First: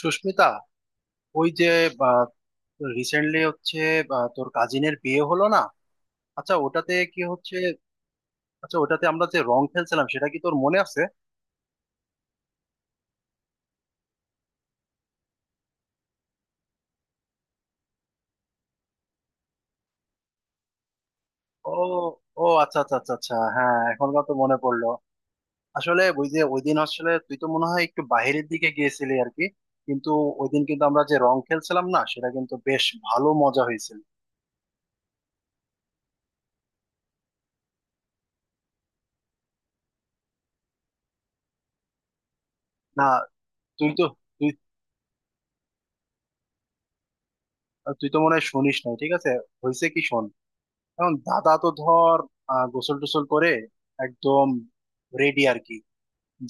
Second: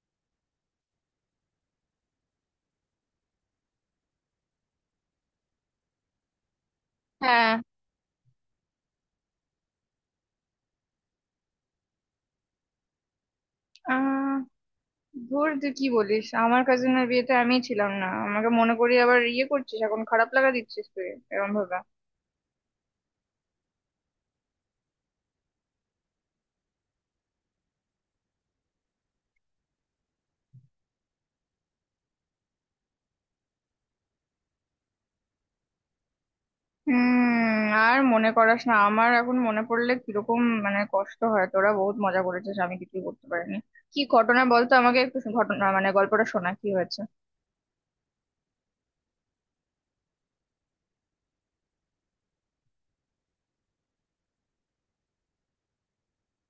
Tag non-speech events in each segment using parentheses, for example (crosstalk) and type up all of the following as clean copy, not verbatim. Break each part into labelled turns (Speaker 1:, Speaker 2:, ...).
Speaker 1: সুস্মিতা, ওই যে রিসেন্টলি হচ্ছে তোর কাজিনের বিয়ে হলো না? আচ্ছা ওটাতে কি
Speaker 2: হ্যাঁ।
Speaker 1: হচ্ছে, আচ্ছা ওটাতে আমরা যে রং খেলছিলাম সেটা কি তোর মনে আছে?
Speaker 2: আহ ধুর, তুই কি বলিস! আমার কাজিনের বিয়েতে আমিই ছিলাম না, আমাকে মনে করিয়ে আবার ইয়ে করছিস, এখন খারাপ লাগা দিচ্ছিস তুই এরকম
Speaker 1: ও
Speaker 2: ভাবে।
Speaker 1: ও আচ্ছা আচ্ছা আচ্ছা আচ্ছা, হ্যাঁ এখনকার তো মনে পড়লো। আসলে ওই যে ওই দিন আসলে তুই তো মনে হয় একটু বাইরের দিকে গিয়েছিলি আর কি। কিন্তু ওই দিন কিন্তু আমরা যে রং খেলছিলাম না, সেটা কিন্তু বেশ ভালো মজা হয়েছিল।
Speaker 2: হুম, আর মনে করাস না, আমার এখন মনে পড়লে কিরকম মানে কষ্ট হয়। তোরা বহুত মজা করেছিস, আমি কিছুই
Speaker 1: না,
Speaker 2: করতে পারিনি।
Speaker 1: তুই
Speaker 2: কি
Speaker 1: তো
Speaker 2: ঘটনা
Speaker 1: তুই
Speaker 2: বলতো আমাকে, একটু ঘটনা মানে গল্পটা শোনা, কি হয়েছে?
Speaker 1: তুই তো মনে হয় শুনিস নাই, ঠিক আছে হয়েছে কি শোন। এখন দাদা তো ধর গোসল টোসল করে একদম রেডি আর কি,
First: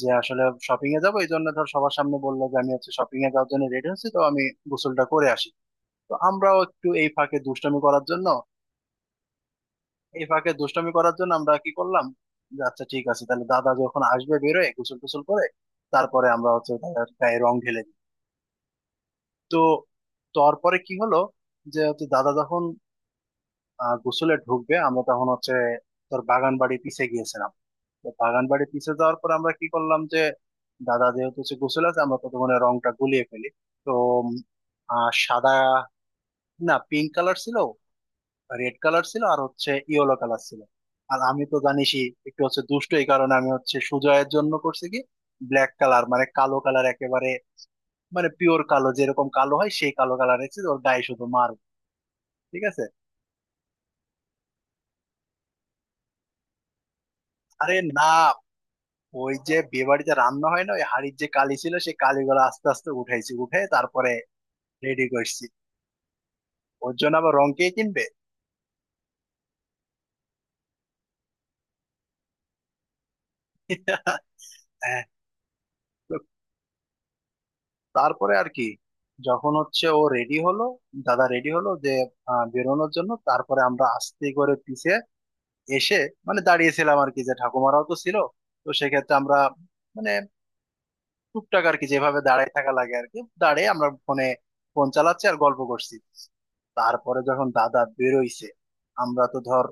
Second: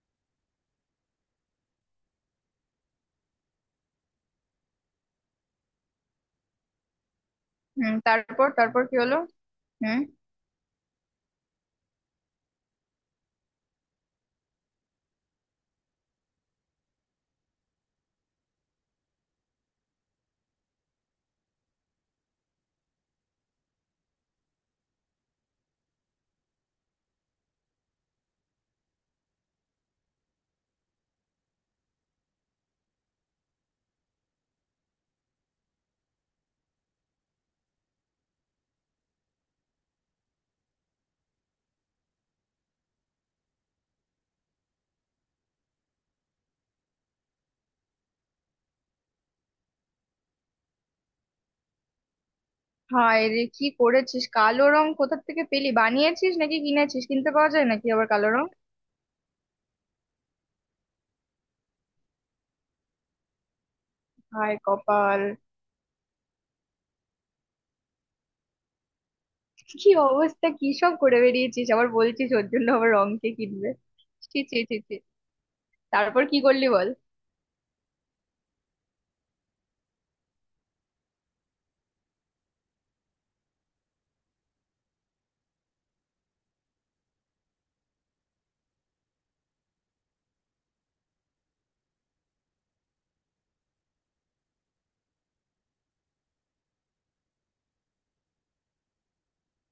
Speaker 1: যে আসলে শপিং এ যাবো, এই জন্য ধর সবার সামনে বললো যে আমি হচ্ছে শপিং এ যাওয়ার জন্য রেডি হচ্ছি, তো আমি গোসলটা করে আসি। তো আমরাও একটু এই ফাঁকে দুষ্টামি
Speaker 2: হুম,
Speaker 1: করার জন্য,
Speaker 2: তারপর তারপর কি হলো? হুম।
Speaker 1: এই ফাঁকে দুষ্টামি করার জন্য আমরা কি করলাম, যে আচ্ছা ঠিক আছে তাহলে দাদা যখন আসবে বেরোয় গোসল টোসল করে, তারপরে আমরা হচ্ছে দাদার গায়ে রং ঢেলে দিই। তো তারপরে কি হলো, যে হচ্ছে দাদা যখন গোসলে ঢুকবে, আমরা তখন হচ্ছে তোর বাগান বাড়ি পিছিয়ে গিয়েছিলাম। তো বাগান বাড়ির পিছে যাওয়ার পর আমরা কি করলাম, যে দাদা যেহেতু হচ্ছে গোসল আছে আমরা ততক্ষণে রংটা গুলিয়ে ফেলি। তো উম, সাদা না পিঙ্ক কালার ছিল, রেড কালার ছিল আর হচ্ছে ইয়েলো কালার ছিল। আর আমি তো জানিসই একটু হচ্ছে দুষ্ট, এই কারণে আমি হচ্ছে সুজয়ের জন্য করছি কি, ব্ল্যাক কালার মানে কালো কালার একেবারে, মানে পিওর কালো যেরকম কালো হয় সেই কালো কালার রেখেছি ওর গায়ে শুধু মার, ঠিক আছে।
Speaker 2: হায় রে, কি করেছিস! কালো রং কোথা থেকে পেলি? বানিয়েছিস নাকি কিনেছিস? কিনতে পাওয়া যায়
Speaker 1: আরে
Speaker 2: নাকি আবার
Speaker 1: না,
Speaker 2: কালো রং?
Speaker 1: ওই যে বিয়ে বাড়িতে রান্না হয় না ওই হাড়ির যে কালি ছিল সেই কালিগুলো আস্তে আস্তে উঠাইছি, উঠে তারপরে
Speaker 2: হায়
Speaker 1: রেডি
Speaker 2: কপাল!
Speaker 1: করছি। ওর জন্য আবার রং কে কিনবে?
Speaker 2: কি অবস্থা, কি সব করে বেরিয়েছিস! আবার বলছিস ওর জন্য আবার রং কে কিনবে। ছি ছি ছি ছি।
Speaker 1: হ্যাঁ। তো
Speaker 2: তারপর কি করলি বল।
Speaker 1: তারপরে আর কি, যখন হচ্ছে ও রেডি হলো, দাদা রেডি হলো যে বেরোনোর জন্য, তারপরে আমরা আস্তে করে পিছে এসে মানে দাঁড়িয়েছিলাম আর কি, যে ঠাকুমারাও তো ছিল। তো সেক্ষেত্রে আমরা মানে টুকটাক আর কি, যেভাবে দাঁড়ায় থাকা লাগে আর কি দাঁড়িয়ে আমরা ফোনে ফোন চালাচ্ছি আর গল্প করছি। তারপরে যখন দাদা বেরোইছে আমরা তো ধর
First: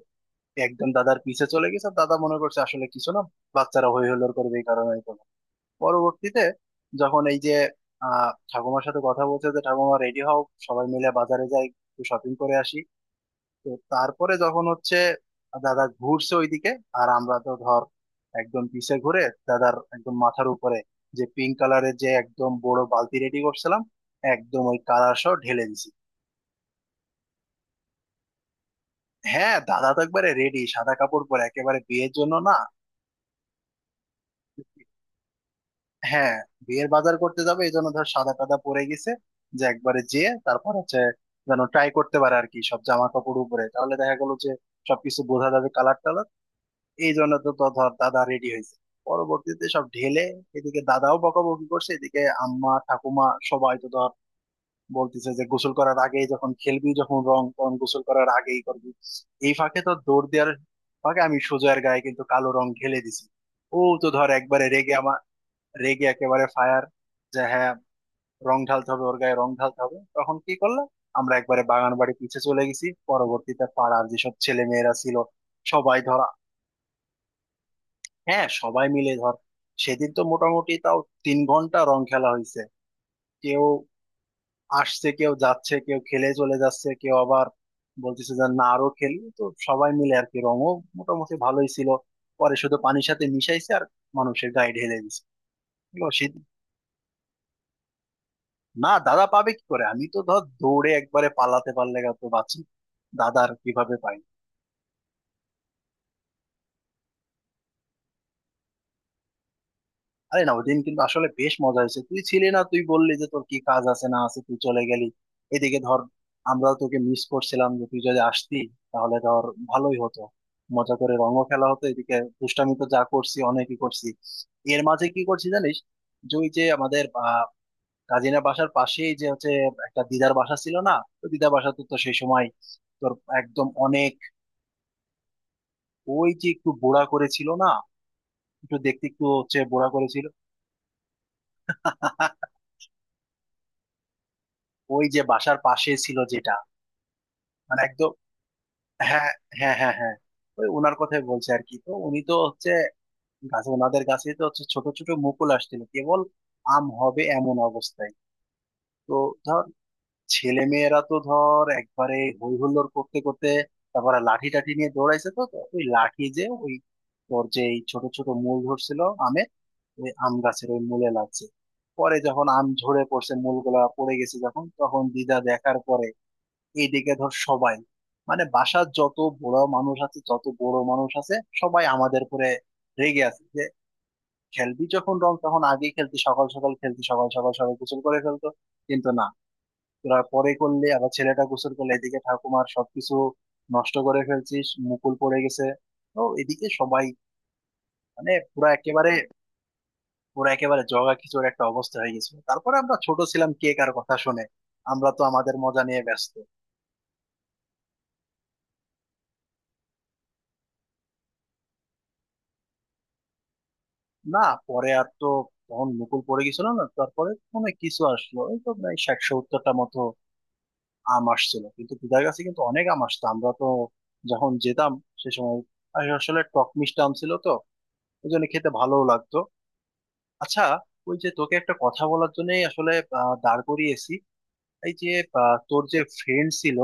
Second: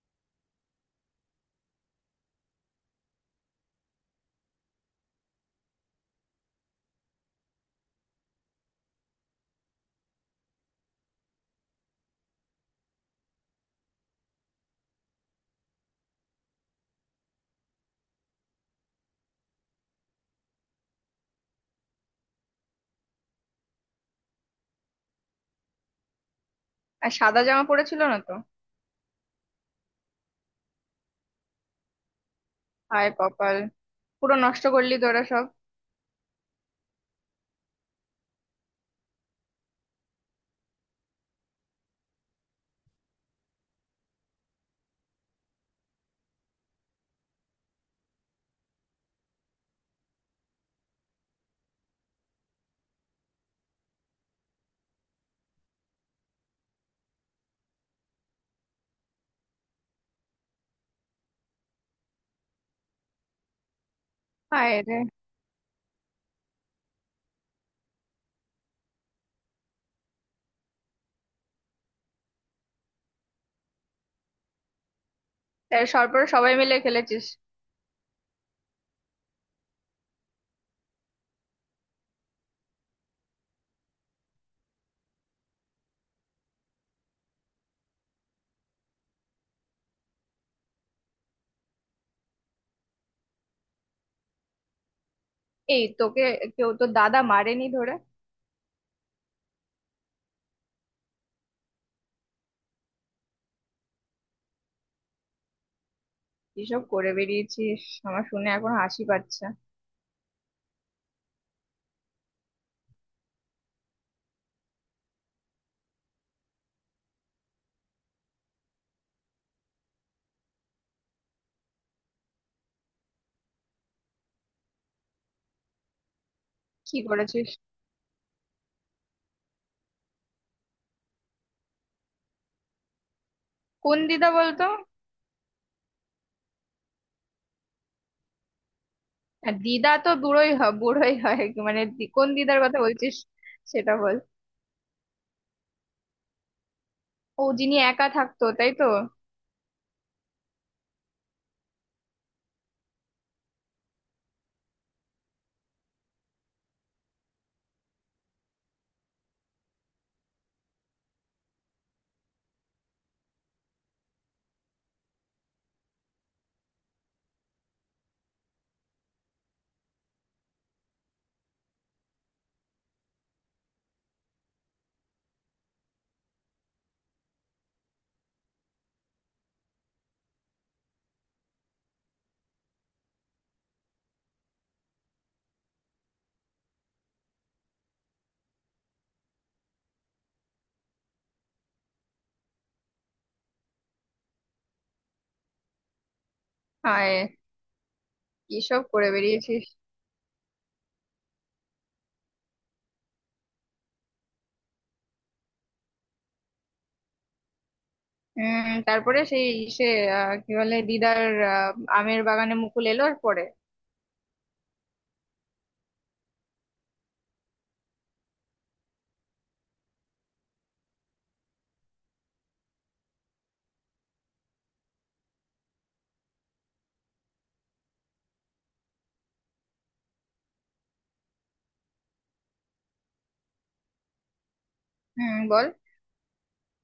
Speaker 1: একদম দাদার পিছে চলে গেছে, দাদা মনে করছে আসলে কিছু না, বাচ্চারা হই হুল্লোড় করবে এই কারণে। পরবর্তীতে যখন এই যে ঠাকুমার সাথে কথা বলছে যে ঠাকুমা রেডি হও, সবাই মিলে বাজারে যাই একটু শপিং করে আসি। তো তারপরে যখন হচ্ছে দাদা ঘুরছে ওইদিকে আর আমরা তো ধর একদম পিছে ঘুরে দাদার একদম মাথার উপরে যে পিঙ্ক কালারের যে একদম বড় বালতি রেডি করছিলাম, একদম ওই কালার সহ ঢেলে দিছি।
Speaker 2: আর সাদা জামা পড়েছিল না তো?
Speaker 1: হ্যাঁ দাদা তো একবারে রেডি, সাদা কাপড় পরে একেবারে বিয়ের জন্য না।
Speaker 2: হায় কপাল! পুরো নষ্ট করলি তোরা সব।
Speaker 1: হ্যাঁ, বিয়ের বাজার করতে যাবে এই জন্য ধর সাদা টাদা পরে গেছে, যে একবারে যেয়ে তারপর হচ্ছে যেন ট্রাই করতে পারে আর কি সব জামা কাপড় উপরে, তাহলে দেখা গেল যে সবকিছু বোঝা যাবে কালার টালার। এই জন্য তো তো ধর দাদা রেডি হয়েছে, পরবর্তীতে সব ঢেলে এদিকে দাদাও বকাবকি করছে, এদিকে আম্মা ঠাকুমা সবাই তো ধর বলতেছে যে গোসল করার আগেই যখন খেলবি যখন রং তখন গোসল করার আগেই করবি। এই ফাঁকে তো দৌড় দেওয়ার ফাঁকে আমি সোজার গায়ে কিন্তু কালো রং ঢেলে দিছি। ও তো ধর একবারে
Speaker 2: হায়
Speaker 1: রেগে
Speaker 2: রে!
Speaker 1: আমার, রেগে একেবারে ফায়ার যে হ্যাঁ রং ঢালতে হবে, ওর গায়ে রং ঢালতে হবে। তখন কি করলাম, আমরা একবারে বাগান বাড়ি পিছে চলে গেছি, পরবর্তীতে পাড়ার যেসব ছেলে মেয়েরা ছিল
Speaker 2: তাই
Speaker 1: সবাই
Speaker 2: সরপরে
Speaker 1: ধরা,
Speaker 2: সবাই মিলে খেলেছিস?
Speaker 1: হ্যাঁ সবাই মিলে ধর সেদিন তো মোটামুটি তাও 3 ঘন্টা রং খেলা হয়েছে। কেউ আসছে কেউ যাচ্ছে কেউ খেলে চলে যাচ্ছে কেউ আবার বলতেছে যে না আরো খেলি, তো সবাই মিলে আর কি রঙও মোটামুটি ভালোই ছিল। পরে শুধু পানির সাথে মিশাইছে আর মানুষের গায়ে ঢেলে দিছে।
Speaker 2: এই তোকে কেউ তো দাদা মারেনি ধরে?
Speaker 1: না, দাদা পাবে কি করে, আমি তো ধর দৌড়ে একবারে পালাতে পারলে গা তো বাঁচি, দাদার কিভাবে পাই।
Speaker 2: এসব করে বেরিয়েছিস! আমার শুনে এখন হাসি পাচ্ছে।
Speaker 1: আরে না, ওই দিন কিন্তু আসলে বেশ মজা হয়েছে, তুই ছিলি না, তুই বললি যে তোর কি কাজ আছে না আছে তুই চলে গেলি। এদিকে ধর আমরাও তোকে মিস করছিলাম, যে তুই যদি আসতি তাহলে ধর ভালোই হতো, মজা করে রঙও খেলা হতো। এদিকে দুষ্টামি তো যা করছি অনেকই করছি। এর মাঝে কি করছি জানিস, যে ওই যে
Speaker 2: কি
Speaker 1: আমাদের
Speaker 2: করেছিস?
Speaker 1: কাজিনা বাসার পাশেই যে হচ্ছে একটা দিদার বাসা ছিল না, তো দিদার বাসা তো তো সেই সময় তোর একদম
Speaker 2: কোন
Speaker 1: অনেক
Speaker 2: দিদা বলতো?
Speaker 1: ওই যে একটু বোড়া করেছিল না, একটু দেখতে একটু
Speaker 2: আর
Speaker 1: হচ্ছে বোড়া
Speaker 2: দিদা তো
Speaker 1: করেছিল।
Speaker 2: বুড়োই হয়, কি মানে, কোন
Speaker 1: (laughs)
Speaker 2: দিদার কথা বলছিস? সেটা বল।
Speaker 1: ওই যে বাসার পাশে ছিল যেটা,
Speaker 2: ও, যিনি
Speaker 1: মানে
Speaker 2: একা
Speaker 1: একদম,
Speaker 2: থাকতো তাই তো?
Speaker 1: হ্যাঁ হ্যাঁ, ওই ওনার কথাই বলছে আর কি। তো উনি তো হচ্ছে গাছে, ওনাদের গাছে তো হচ্ছে ছোট ছোট মুকুল আসছিল কেবল, আম হবে এমন অবস্থায়। তো ধর ছেলে মেয়েরা তো ধর একবারে হই হুল্লোড় করতে করতে তারপরে লাঠি টাঠি নিয়ে দৌড়াইছে, তো তো ওই লাঠি যে ওই তোর যে এই ছোট ছোট মূল ধরছিল আমের, ওই আম গাছের ওই মূলে লাগছে। পরে যখন আম ঝরে পড়ছে, মূলগুলা পড়ে গেছে যখন, তখন দিদা দেখার পরে এইদিকে ধর সবাই মানে বাসার যত বড় মানুষ আছে, যত বড় মানুষ আছে সবাই আমাদের উপরে রেগে আছে যে খেলবি যখন রং তখন আগে খেলতি, সকাল সকাল খেলতি, সকাল সকাল সবাই গোসল করে ফেলতো, কিন্তু না তোরা পরে করলে, আবার ছেলেটা গোসল করলে এদিকে ঠাকুমার সবকিছু নষ্ট করে ফেলছিস মুকুল পড়ে গেছে। তো এদিকে সবাই
Speaker 2: হায়,
Speaker 1: মানে
Speaker 2: কি
Speaker 1: পুরা
Speaker 2: সব করে
Speaker 1: একেবারে,
Speaker 2: বেরিয়েছিস!
Speaker 1: পুরো একেবারে জগা খিচুড়ি একটা অবস্থা হয়ে গেছিল। তারপরে আমরা ছোট ছিলাম, কে কার কথা শুনে, আমরা তো আমাদের মজা নিয়ে ব্যস্ত।
Speaker 2: উম তারপরে সেই সে, কি বলে দিদার, আহ, আমের বাগানে মুকুল এলো আর পরে।
Speaker 1: না, পরে আর তো তখন মুকুল পড়ে গেছিল না, তারপরে মনে কিছু আসলো, ওই তো প্রায় 60-70টা মতো আম আসছিল কিন্তু, দিদার কাছে কিন্তু অনেক আম আসতো, আমরা তো যখন যেতাম সে সময়। আর আসলে টক মিষ্টি আম ছিল তো, ওই জন্য খেতে ভালোও লাগতো। আচ্ছা, ওই যে তোকে একটা কথা বলার জন্যই আসলে দাঁড় করিয়েছি। এই যে
Speaker 2: হুম বল।
Speaker 1: তোর যে ফ্রেন্ড ছিল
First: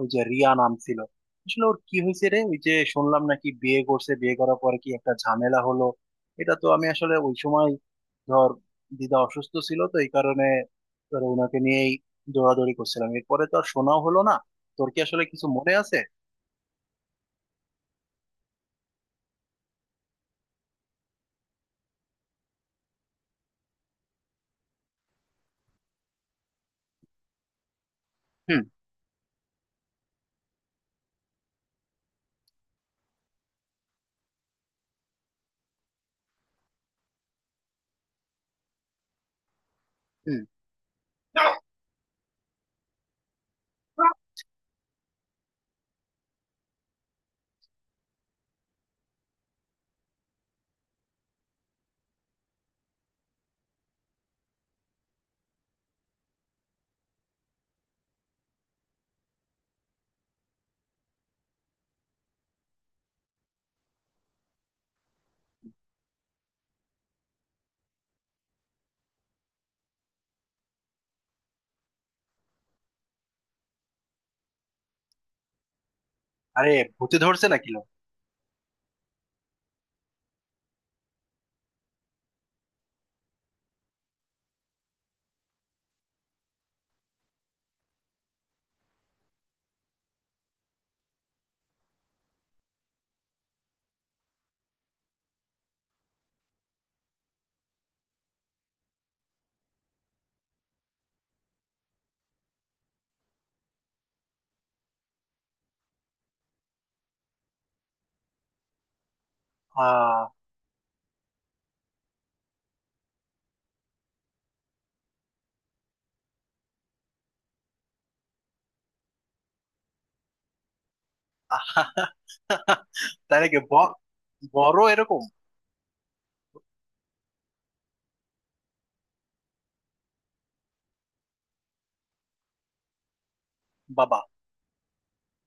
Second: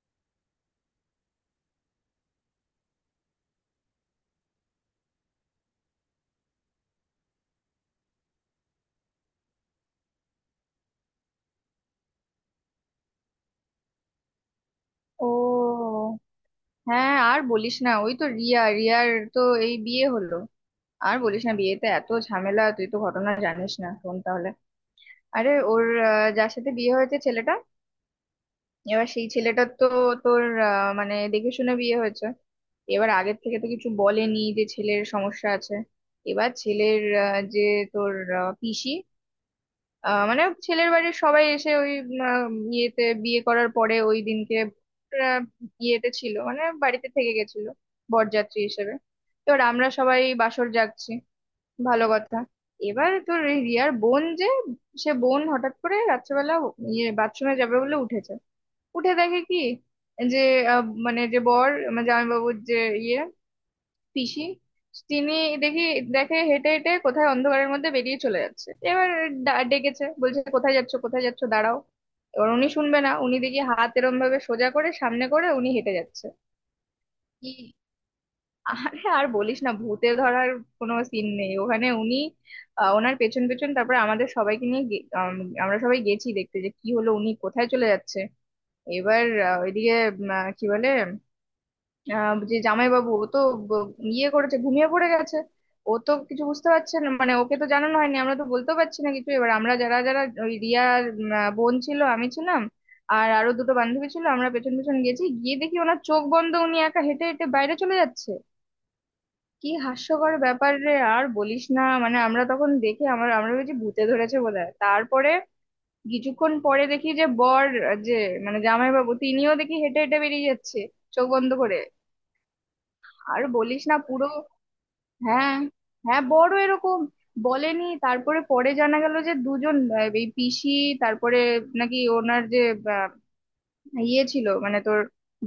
Speaker 1: ওই যে রিয়া নাম ছিল, আসলে ওর কি হয়েছে রে? ওই যে শুনলাম নাকি বিয়ে করছে, বিয়ে করার পরে কি একটা ঝামেলা হলো, এটা তো আমি আসলে ওই সময় ধর দিদা অসুস্থ ছিল তো এই কারণে ধর ওনাকে নিয়েই দৌড়াদৌড়ি করছিলাম, এরপরে তো আর শোনাও হলো না। তোর কি আসলে
Speaker 2: ও,
Speaker 1: কিছু মনে আছে?
Speaker 2: হ্যাঁ, আর বলিস না, ওই তো রিয়া, রিয়ার তো এই বিয়ে হলো। আর বলিস না, বিয়েতে এত ঝামেলা, তুই তো ঘটনা জানিস না, শোন তাহলে। আরে ওর, যার সাথে বিয়ে হয়েছে ছেলেটা,
Speaker 1: হুম।
Speaker 2: এবার সেই ছেলেটার তো তোর, মানে দেখে শুনে বিয়ে হয়েছে। এবার আগের থেকে তো কিছু বলেনি যে ছেলের সমস্যা আছে। এবার ছেলের, যে তোর, পিসি,
Speaker 1: হুম।
Speaker 2: মানে ছেলের বাড়ির সবাই এসে ওই, ইয়েতে বিয়ে করার পরে ওই দিনকে আহ, ইয়েতে ছিল, মানে বাড়িতে থেকে গেছিল বরযাত্রী হিসেবে। তোর আমরা সবাই বাসর জাগছি, ভালো কথা। এবার তোর এই রিয়ার বোন, যে সে বোন হঠাৎ করে রাত্রেবেলা ইয়ে বাথরুমে যাবে বলে উঠেছে। উঠে দেখে কি, যে মানে যে বর মানে জামাইবাবুর যে ইয়ে পিসি তিনি, দেখি দেখে হেঁটে হেঁটে কোথায় অন্ধকারের মধ্যে বেরিয়ে চলে যাচ্ছে। এবার ডেকেছে, বলছে কোথায় যাচ্ছ কোথায় যাচ্ছ দাঁড়াও। এবার উনি শুনবে না, উনি দেখি হাত এরম ভাবে সোজা করে সামনে করে উনি হেঁটে যাচ্ছে।
Speaker 1: আরে, ভূতে ধরছে
Speaker 2: কি?
Speaker 1: নাকি লো?
Speaker 2: আরে আর বলিস না, ভূতে ধরার কোনো সিন নেই ওখানে। উনি, ওনার পেছন পেছন তারপরে আমাদের সবাইকে নিয়ে আমরা সবাই গেছি দেখতে যে কি হলো উনি কোথায় চলে যাচ্ছে। এবার ওইদিকে কি বলে, যে জামাইবাবু ও তো ব- ইয়ে করেছে, ঘুমিয়ে পড়ে গেছে। ও তো কিছু বুঝতে পারছে না, মানে ওকে তো জানানো হয়নি, আমরা তো বলতেও পারছি না কিছু। এবার আমরা যারা যারা ওই রিয়ার বোন ছিল, আমি ছিলাম, আর আরো দুটো বান্ধবী ছিল, আমরা পেছন পেছন গেছি, গিয়ে দেখি ওনার চোখ বন্ধ, উনি একা হেঁটে হেঁটে বাইরে চলে যাচ্ছে। কি
Speaker 1: আহ
Speaker 2: হাস্যকর ব্যাপার রে! আর বলিস না, মানে আমরা তখন দেখে আমরা ভেবেছি ভূতে ধরেছে বোধহয়। তারপরে কিছুক্ষণ পরে দেখি যে বর, যে মানে জামাইবাবু তিনিও দেখি হেঁটে হেঁটে বেরিয়ে যাচ্ছে চোখ বন্ধ করে।
Speaker 1: তাই
Speaker 2: আর
Speaker 1: নাকি?
Speaker 2: বলিস
Speaker 1: ব-
Speaker 2: না পুরো।
Speaker 1: বড় এরকম?
Speaker 2: হ্যাঁ, হ্যাঁ, বড় এরকম বলেনি। তারপরে পরে জানা গেল যে দুজন, এই পিসি তারপরে নাকি ওনার যে, আহ,
Speaker 1: বাবা,
Speaker 2: ইয়ে ছিল, মানে তোর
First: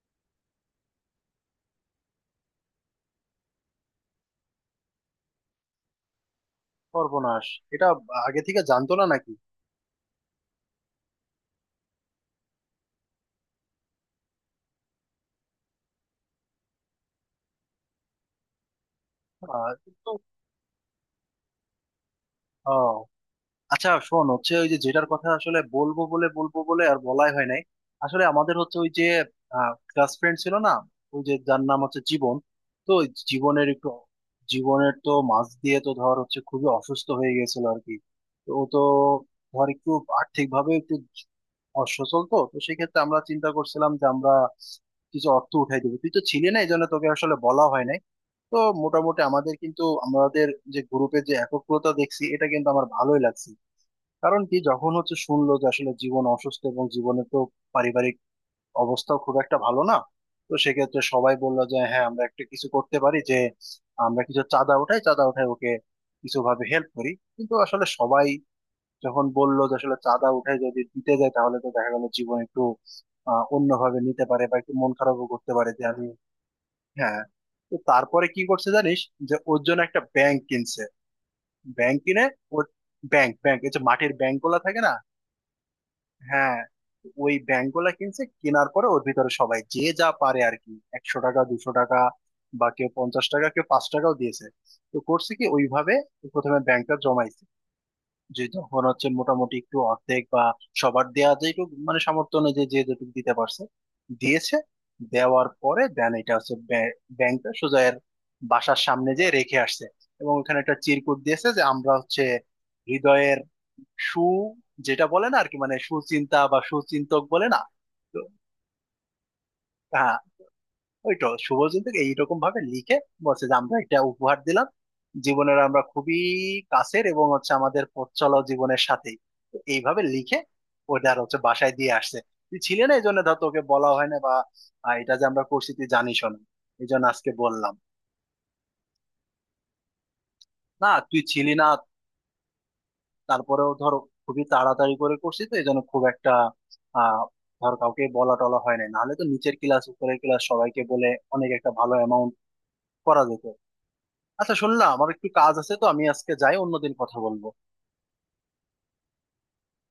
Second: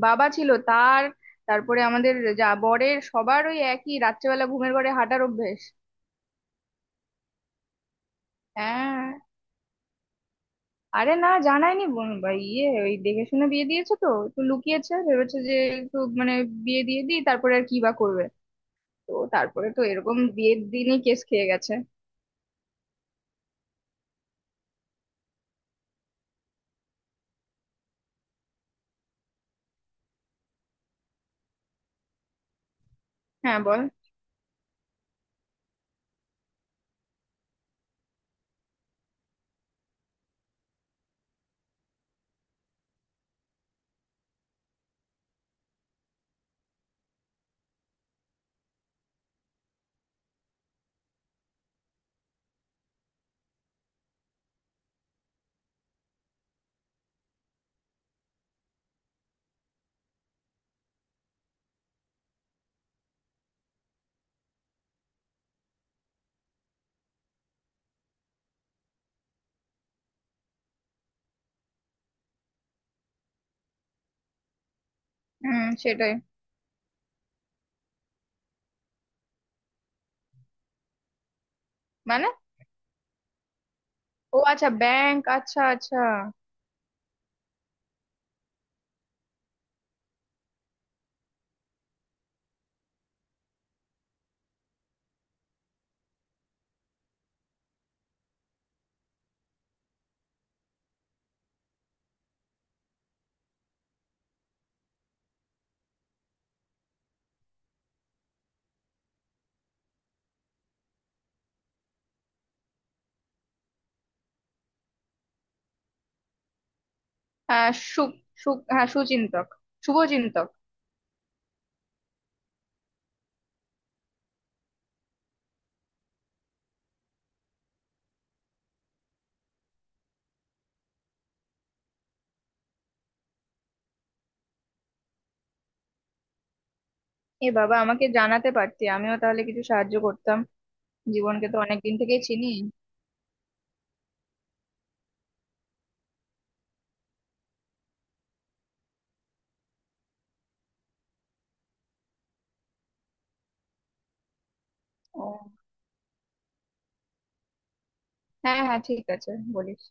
Speaker 2: বাবা ছিল তার। তারপরে আমাদের, যা বরের সবার ওই একই রাত্রেবেলা ঘুমের ঘরে হাঁটার অভ্যেস।
Speaker 1: সর্বনাশ। এটা আগে থেকে জানতো না
Speaker 2: হ্যাঁ।
Speaker 1: নাকি?
Speaker 2: আরে না জানায়নি, বা ইয়ে ওই দেখে শুনে বিয়ে দিয়েছে তো, একটু লুকিয়েছে, ভেবেছে যে একটু মানে বিয়ে দিয়ে দিই তারপরে আর কি বা করবে। তো তারপরে তো
Speaker 1: কিন্তু
Speaker 2: এরকম বিয়ের দিনই কেস খেয়ে গেছে।
Speaker 1: আহ, আচ্ছা শোন হচ্ছে ওই যে যেটার কথা আসলে বলবো বলে বলবো বলে আর বলাই হয় নাই। আসলে আমাদের হচ্ছে ওই যে ক্লাস ফ্রেন্ড ছিল না ওই যে যার নাম হচ্ছে জীবন, তো ওই
Speaker 2: হ্যাঁ
Speaker 1: জীবনের
Speaker 2: বল।
Speaker 1: একটু, জীবনের তো মাঝ দিয়ে তো ধর হচ্ছে খুবই অসুস্থ হয়ে গেছিল আর কি। তো ও তো ধর একটু আর্থিক ভাবে একটু অসচল, তো তো সেক্ষেত্রে আমরা চিন্তা করছিলাম যে আমরা কিছু অর্থ উঠাই দেবো। তুই তো ছিলি না এই জন্য তোকে আসলে বলা হয় নাই। তো মোটামুটি আমাদের কিন্তু, আমাদের যে গ্রুপে যে একগ্রতা দেখছি এটা কিন্তু আমার ভালোই লাগছে। কারণ কি, যখন হচ্ছে শুনলো যে আসলে জীবন অসুস্থ, এবং জীবনে তো পারিবারিক অবস্থাও খুব একটা ভালো না, তো সেক্ষেত্রে সবাই বললো যে হ্যাঁ আমরা একটা কিছু করতে পারি, যে আমরা কিছু চাঁদা উঠাই, ওকে কিছু ভাবে হেল্প করি। কিন্তু আসলে সবাই যখন বললো যে আসলে চাঁদা উঠাই যদি দিতে যায় তাহলে তো দেখা গেল জীবন একটু অন্যভাবে নিতে পারে বা একটু মন খারাপও করতে
Speaker 2: হুম,
Speaker 1: পারে যে আমি,
Speaker 2: সেটাই।
Speaker 1: হ্যাঁ। তো তারপরে কি করছে জানিস, যে ওর জন্য একটা ব্যাংক কিনছে, ব্যাংক কিনে
Speaker 2: মানে,
Speaker 1: ওর, ব্যাংক ব্যাংক এই যে মাটির ব্যাংক
Speaker 2: ও
Speaker 1: গুলা
Speaker 2: আচ্ছা,
Speaker 1: থাকে না,
Speaker 2: ব্যাংক, আচ্ছা আচ্ছা।
Speaker 1: হ্যাঁ ওই ব্যাংক গুলা কিনছে। কেনার পরে ওর ভিতরে সবাই যে যা পারে আর কি, 100 টাকা 200 টাকা বা কেউ 50 টাকা কেউ 5 টাকাও দিয়েছে। তো করছে কি ওইভাবে প্রথমে ব্যাংকটা জমাইছে, যে তখন হচ্ছে মোটামুটি একটু অর্ধেক বা, সবার দেয়া যেটুকু মানে সামর্থ্য অনুযায়ী যে যেটুকু দিতে পারছে দিয়েছে। দেওয়ার পরে দেন এটা হচ্ছে ব্যাংকটা সোজা এর বাসার সামনে যে রেখে আসছে, এবং ওখানে একটা চিরকুট দিয়েছে যে আমরা হচ্ছে হৃদয়ের সু, যেটা বলে না আর কি, মানে সুচিন্তা বা সুচিন্তক বলে না,
Speaker 2: হ্যাঁ। সু
Speaker 1: তো
Speaker 2: সু হ্যাঁ সুচিন্তক,
Speaker 1: হ্যাঁ,
Speaker 2: শুভচিন্তক।
Speaker 1: ওই তো শুভজিৎ এইরকম ভাবে লিখে বলছে যে আমরা একটা উপহার দিলাম, জীবনের আমরা খুবই কাছের এবং হচ্ছে আমাদের পথ চলা জীবনের সাথেই। তো এইভাবে লিখে ওটা আর হচ্ছে বাসায় দিয়ে আসছে। তুই ছিলি না এই জন্য ধর তোকে বলা হয় না বা এটা যে আমরা করছি তুই জানিস না, এই জন্য আজকে
Speaker 2: এ
Speaker 1: বললাম।
Speaker 2: বাবা, আমাকে জানাতে পারতি, আমিও তাহলে কিছু সাহায্য করতাম।
Speaker 1: না, তুই
Speaker 2: জীবনকে
Speaker 1: ছিলি
Speaker 2: তো
Speaker 1: না,
Speaker 2: অনেক দিন থেকেই চিনি।
Speaker 1: তারপরেও ধর খুবই তাড়াতাড়ি করে করছি তো এই জন্য খুব একটা আহ ধর কাউকে বলা টলা হয় না, নাহলে তো নিচের ক্লাস উপরের ক্লাস সবাইকে বলে অনেক একটা ভালো অ্যামাউন্ট করা যেত। আচ্ছা শোন না, আমার
Speaker 2: ও,
Speaker 1: একটু কাজ আছে তো আমি আজকে যাই, অন্যদিন কথা বলবো।
Speaker 2: হ্যাঁ হ্যাঁ ঠিক আছে। বলিস।